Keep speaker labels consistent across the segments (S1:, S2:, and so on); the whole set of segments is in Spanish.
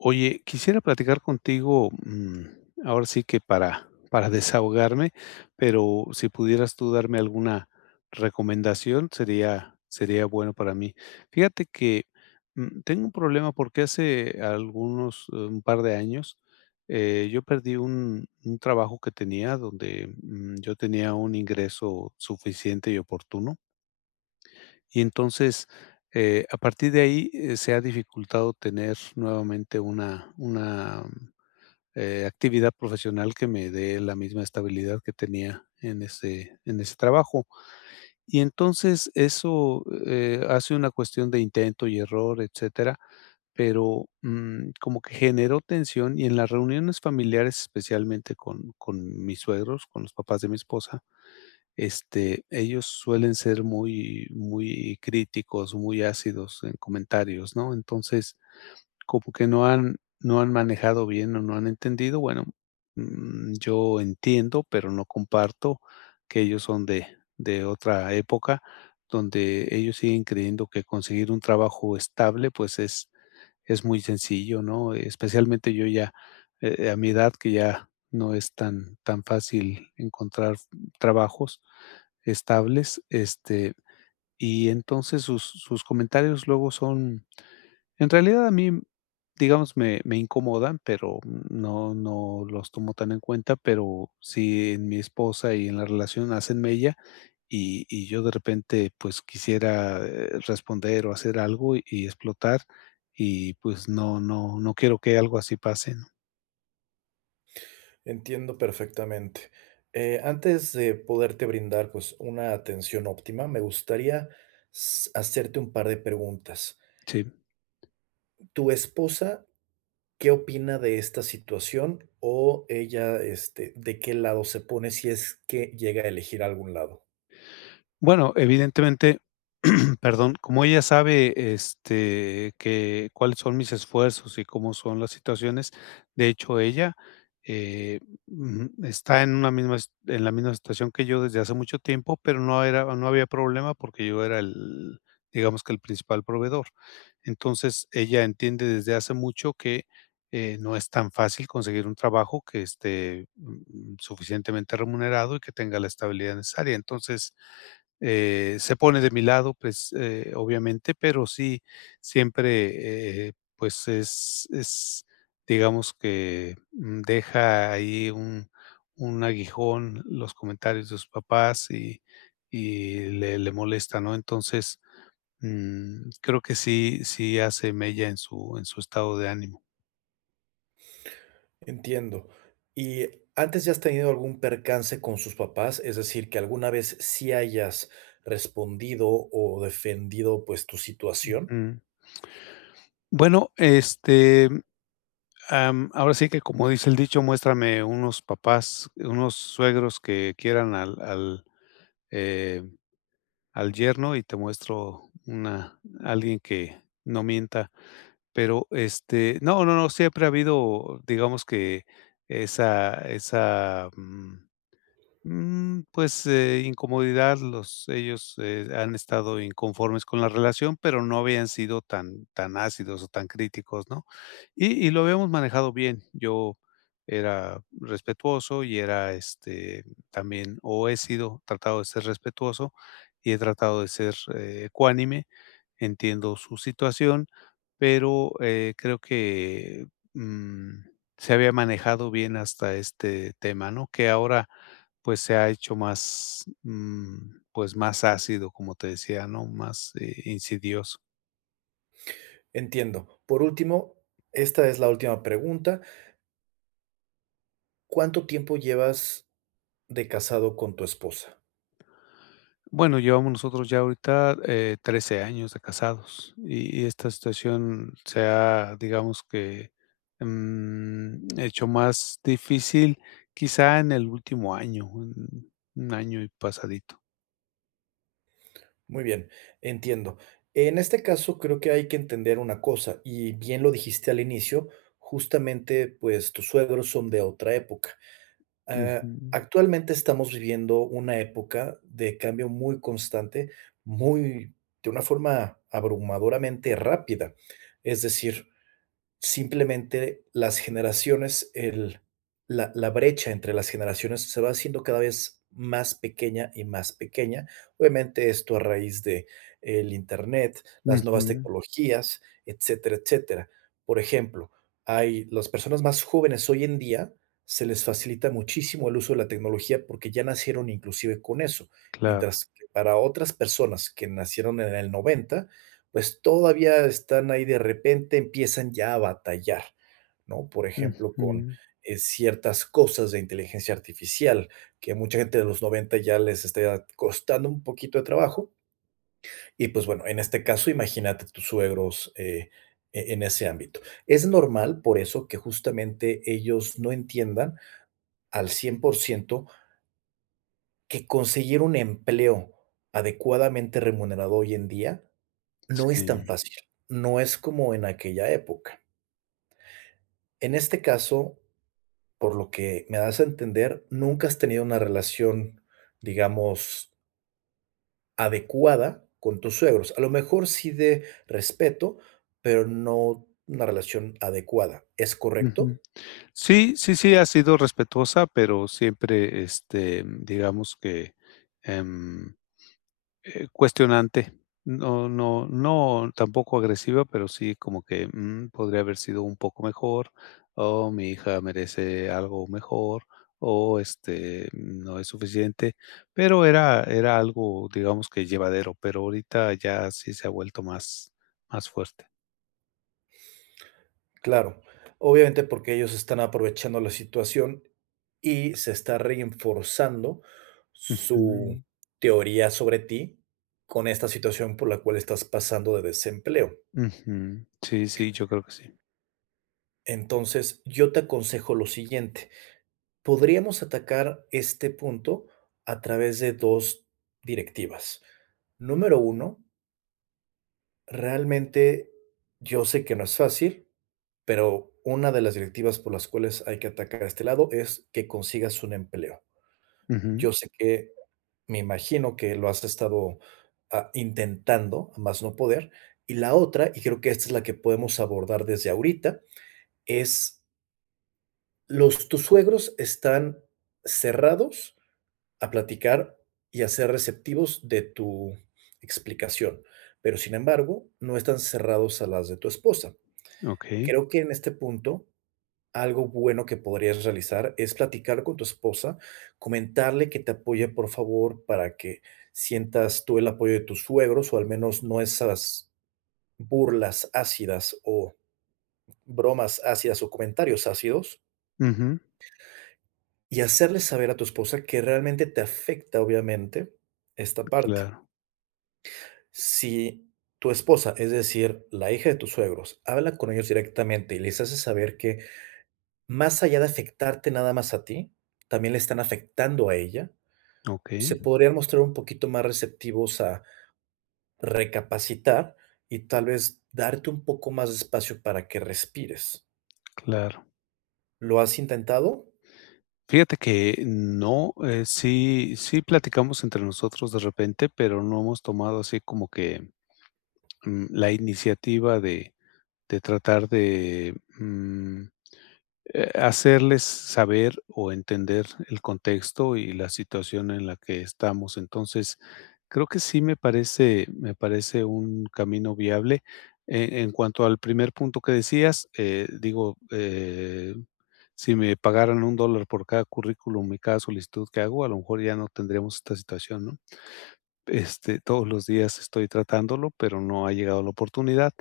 S1: Oye, quisiera platicar contigo, mm, ahora sí que para para desahogarme, pero si pudieras tú darme alguna recomendación, sería sería bueno para mí. Fíjate que, mm, tengo un problema porque hace algunos, eh, un par de años, eh, yo perdí un un trabajo que tenía, donde yo tenía un ingreso suficiente y oportuno. Y entonces, eh, a partir de ahí se ha dificultado tener nuevamente una una, eh, actividad profesional que me dé la misma estabilidad que tenía en ese en ese trabajo. Y entonces eso, eh, hace una cuestión de intento y error, etcétera, pero, mm, como que generó tensión, y en las reuniones familiares, especialmente con con mis suegros, con los papás de mi esposa, este, ellos suelen ser muy, muy críticos, muy ácidos en comentarios, ¿no? Entonces, como que no han no han manejado bien o no han entendido, bueno, mm, yo entiendo, pero no comparto que ellos son de de otra época, donde ellos siguen creyendo que conseguir un trabajo estable, pues, es es muy sencillo, ¿no? Especialmente yo ya, eh, a mi edad, que ya no es tan tan fácil encontrar trabajos estables, este, y entonces sus sus comentarios luego son en realidad a mí, digamos, me me incomodan, pero no no los tomo tan en cuenta, pero sí en mi esposa y en la relación hacen mella, y y yo de repente, pues, quisiera responder o hacer algo y explotar, y pues, no no no quiero que algo así pase ¿no?
S2: Entiendo perfectamente, eh, antes de poderte brindar, pues, una atención óptima, me gustaría s hacerte un par de preguntas.
S1: Sí.
S2: ¿Tu esposa qué opina de esta situación o ella, este, de qué lado se pone si es que llega a elegir algún lado?
S1: Bueno, evidentemente, perdón. Como ella sabe, este, que cuáles son mis esfuerzos y cómo son las situaciones, de hecho, ella, eh, ujú, está en una misma en la misma situación que yo desde hace mucho tiempo, pero no era no había problema porque yo era el, digamos que el principal proveedor. Entonces, ella entiende desde hace mucho que, eh, no es tan fácil conseguir un trabajo que esté, mm, suficientemente remunerado y que tenga la estabilidad necesaria. Entonces, eh, se pone de mi lado, pues, eh, obviamente, pero sí siempre, eh, pues, es es, digamos que deja ahí un un aguijón los comentarios de sus papás y y le le molesta, ¿no? Entonces, mm, creo que sí sí hace mella en su en su estado de ánimo.
S2: Entiendo. Y antes, ¿ya has tenido algún percance con sus papás, es decir, que alguna vez sí hayas respondido o defendido pues tu situación?
S1: Ujú. Bueno, este, am, ahora sí que, como dice el dicho: "Muéstrame unos papás, unos suegros que quieran al al eh, al yerno y te muestro una alguien que no mienta", pero, este, no, no, siempre ha habido, digamos que esa esa, mm, mm, pues, eh, incomodidad los ellos, eh, han estado inconformes con la relación, pero no habían sido tan tan ácidos o tan críticos, ¿no?, y y lo habíamos manejado bien. Yo era respetuoso y era, este, también, o he sido tratado de ser respetuoso y he tratado de ser ecuánime. Entiendo su situación, pero, eh, creo que, mm, se había manejado bien hasta este tema, ¿no?, que ahora, pues, se ha hecho más, mm, pues, más ácido, como te decía, ¿no?, más e insidioso.
S2: Entiendo. Por último, esta es la última pregunta. ¿Cuánto tiempo llevas de casado con tu esposa?
S1: Bueno, llevamos nosotros ya ahorita, eh, 13 años de casados, y y esta situación se ha, digamos que, mm, hecho más difícil, quizá en el último año, 1 año y pasadito.
S2: Muy bien, entiendo, en este caso, creo que hay que entender una cosa y bien lo dijiste al inicio, justamente, pues, tus suegros son de otra época, ah,
S1: Ujú.
S2: actualmente estamos viviendo 1 época de cambio muy constante, muy de una forma abrumadoramente rápida. Es decir, simplemente las generaciones, el la la brecha entre las generaciones se va haciendo cada vez más pequeña y más pequeña. Obviamente, esto a raíz de el Internet, las nuevas
S1: Ujú.
S2: tecnologías, etcétera, etcétera. Por ejemplo, hay las personas más jóvenes hoy en día, se les facilita muchísimo el uso de la tecnología porque ya nacieron inclusive con eso,
S1: Claro.
S2: mientras que para otras personas que nacieron en el 90, pues todavía están ahí de repente empiezan ya a batallar, ¿no? Por ejemplo, con,
S1: Ujú.
S2: eh, ciertas cosas de inteligencia artificial que mucha gente de los 90 ya les está costando un poquito de trabajo y, pues, bueno, en este caso imagínate tus suegros, eh, en ese ámbito. Es normal por eso que justamente ellos no entiendan al 100% que conseguir un empleo adecuadamente remunerado hoy en día no es tan
S1: Sí.
S2: fácil, no es como en aquella época. En este caso, por lo que me das a entender, nunca has tenido una relación, digamos adecuada con tus suegros, a lo mejor sí de respeto, pero no una relación adecuada, ¿es
S1: Ujú,
S2: correcto?
S1: sí, sí, sí ha sido respetuosa, pero siempre, este, digamos que, em, eh, cuestionante. No no no tampoco agresiva, pero sí como que, mm, podría haber sido un poco mejor, o mi hija merece algo mejor, o, este, no es suficiente, pero era era algo, digamos que llevadero, pero ahorita ya sí se ha vuelto más más fuerte.
S2: Claro, obviamente porque ellos están aprovechando la situación y se está reforzando su
S1: Ujú.
S2: teoría sobre ti con esta situación por la cual estás pasando de desempleo.
S1: Ujú. Sí, sí, yo creo que sí.
S2: Entonces, yo te aconsejo lo siguiente, podríamos atacar este punto a través de 2 directivas. Número 1 realmente yo sé que no es fácil, pero una de las directivas por las cuales hay que atacar a este lado es que consigas un empleo.
S1: Ujú.
S2: Yo sé que me imagino que lo has estado, ah, intentando a más no poder, y la otra, y creo que esta es la que podemos abordar desde ahorita, es los tus suegros están cerrados a platicar y a ser receptivos de tu explicación, pero, sin embargo, no están cerrados a las de tu esposa.
S1: Okey.
S2: Creo que, en este punto, algo bueno que podrías realizar es platicar con tu esposa, comentarle que te apoye, por favor, para que sientas tú el apoyo de tus suegros o al menos no esas burlas ácidas o bromas ácidas o comentarios ácidos
S1: Ujú.
S2: y hacerle saber a tu esposa que realmente te afecta, obviamente, esta parte.
S1: Claro.
S2: Si tu esposa, es decir, la hija de tus suegros, habla con ellos directamente y les hace saber que, más allá de afectarte nada más a ti, también le están afectando a ella, se
S1: Okey.
S2: podrían mostrar un poquito más receptivos a recapacitar y tal vez darte un poco más de espacio para que respires.
S1: Claro.
S2: ¿Lo has intentado?
S1: Fíjate que, no, eh, sí sí platicamos entre nosotros de repente, pero no hemos tomado así como que, mm, que la iniciativa de de tratar de, mm, eh, hacerles saber o entender el contexto y la situación en la que estamos. Entonces, creo que sí me parece me parece un camino viable, e en cuanto al primer punto que decías, eh, digo, eh, si me pagaran un dólar por cada currículum y cada solicitud que hago, a lo mejor ya no tendríamos esta situación, ¿no? Este, todos los días estoy tratándolo, pero no ha llegado la oportunidad.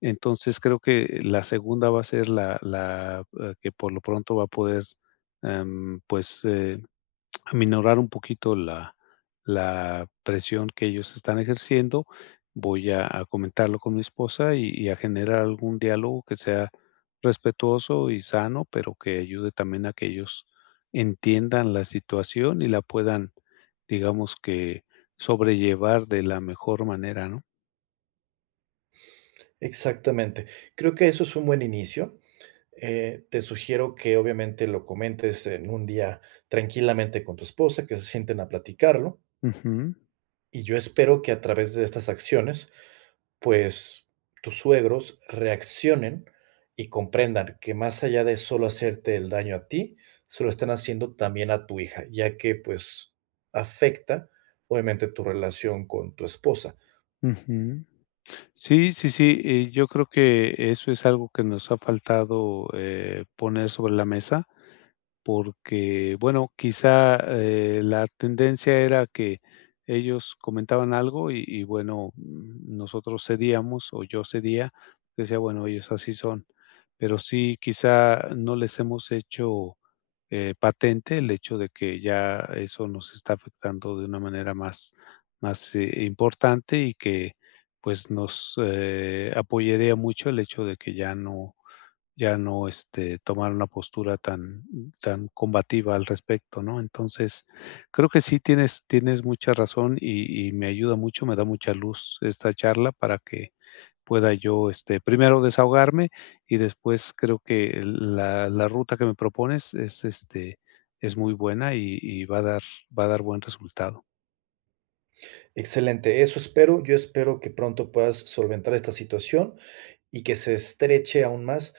S1: Entonces, creo que la segunda va a ser la la, eh, que por lo pronto va a poder, em, pues, eh, aminorar un poquito la la presión que ellos están ejerciendo. Voy a a comentarlo con mi esposa y y a generar algún diálogo que sea respetuoso y sano, pero que ayude también a que ellos entiendan la situación y la puedan, digamos que sobrellevar de la mejor manera, ¿no?
S2: Exactamente, creo que eso es un buen inicio. Eh, te sugiero que obviamente lo comentes en un día, tranquilamente con tu esposa, que se sienten a platicarlo-
S1: Ujú.
S2: y yo espero que a través de estas acciones, pues, tus suegros reaccionen y comprendan que más allá de solo hacerte el daño a ti, se lo están haciendo también a tu hija, ya que, pues, afecta obviamente tu relación con tu esposa.
S1: Ujú. Sí, sí, sí, eh, yo creo que eso es algo que, nos ha faltado, eh, poner sobre la mesa, porque, bueno, quizá, eh, la tendencia era que ellos comentaban algo y y, bueno, nosotros cedíamos o yo cedía, decía: "Bueno, ellos así son". Pero sí, quizá no les hemos hecho, eh, patente el hecho de que ya eso nos está afectando de una manera más más, eh, importante y que, pues, nos, eh, apoyaría mucho el hecho de que ya no ya no, este, tomar una postura tan tan combativa al respecto, ¿no? Entonces, creo que sí tienes tienes mucha razón y y me ayuda mucho, me da mucha luz esta charla para que pueda yo, este, primero desahogarme, y después creo que la la ruta que me propones es, este, es muy buena y y va a dar va a dar buen resultado.
S2: Excelente, eso espero, yo espero que pronto puedas solventar esta situación y que se estreche aún más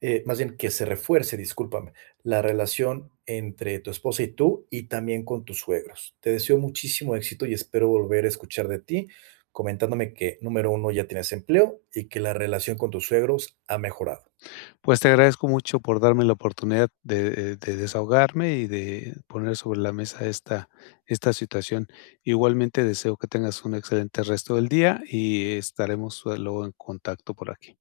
S2: eh, más bien que se refuerce, discúlpame, la relación entre tu esposa y tú, y también con tus suegros. Te deseo muchísimo éxito y espero volver a escuchar de ti comentándome que, número 1, ya tienes empleo y que la relación con tus suegros ha mejorado.
S1: Pues, te agradezco mucho por darme la oportunidad de, eh, de desahogarme y de poner sobre la mesa esta esta situación. Igualmente deseo que tengas un excelente resto del día y estaremos luego en contacto por aquí.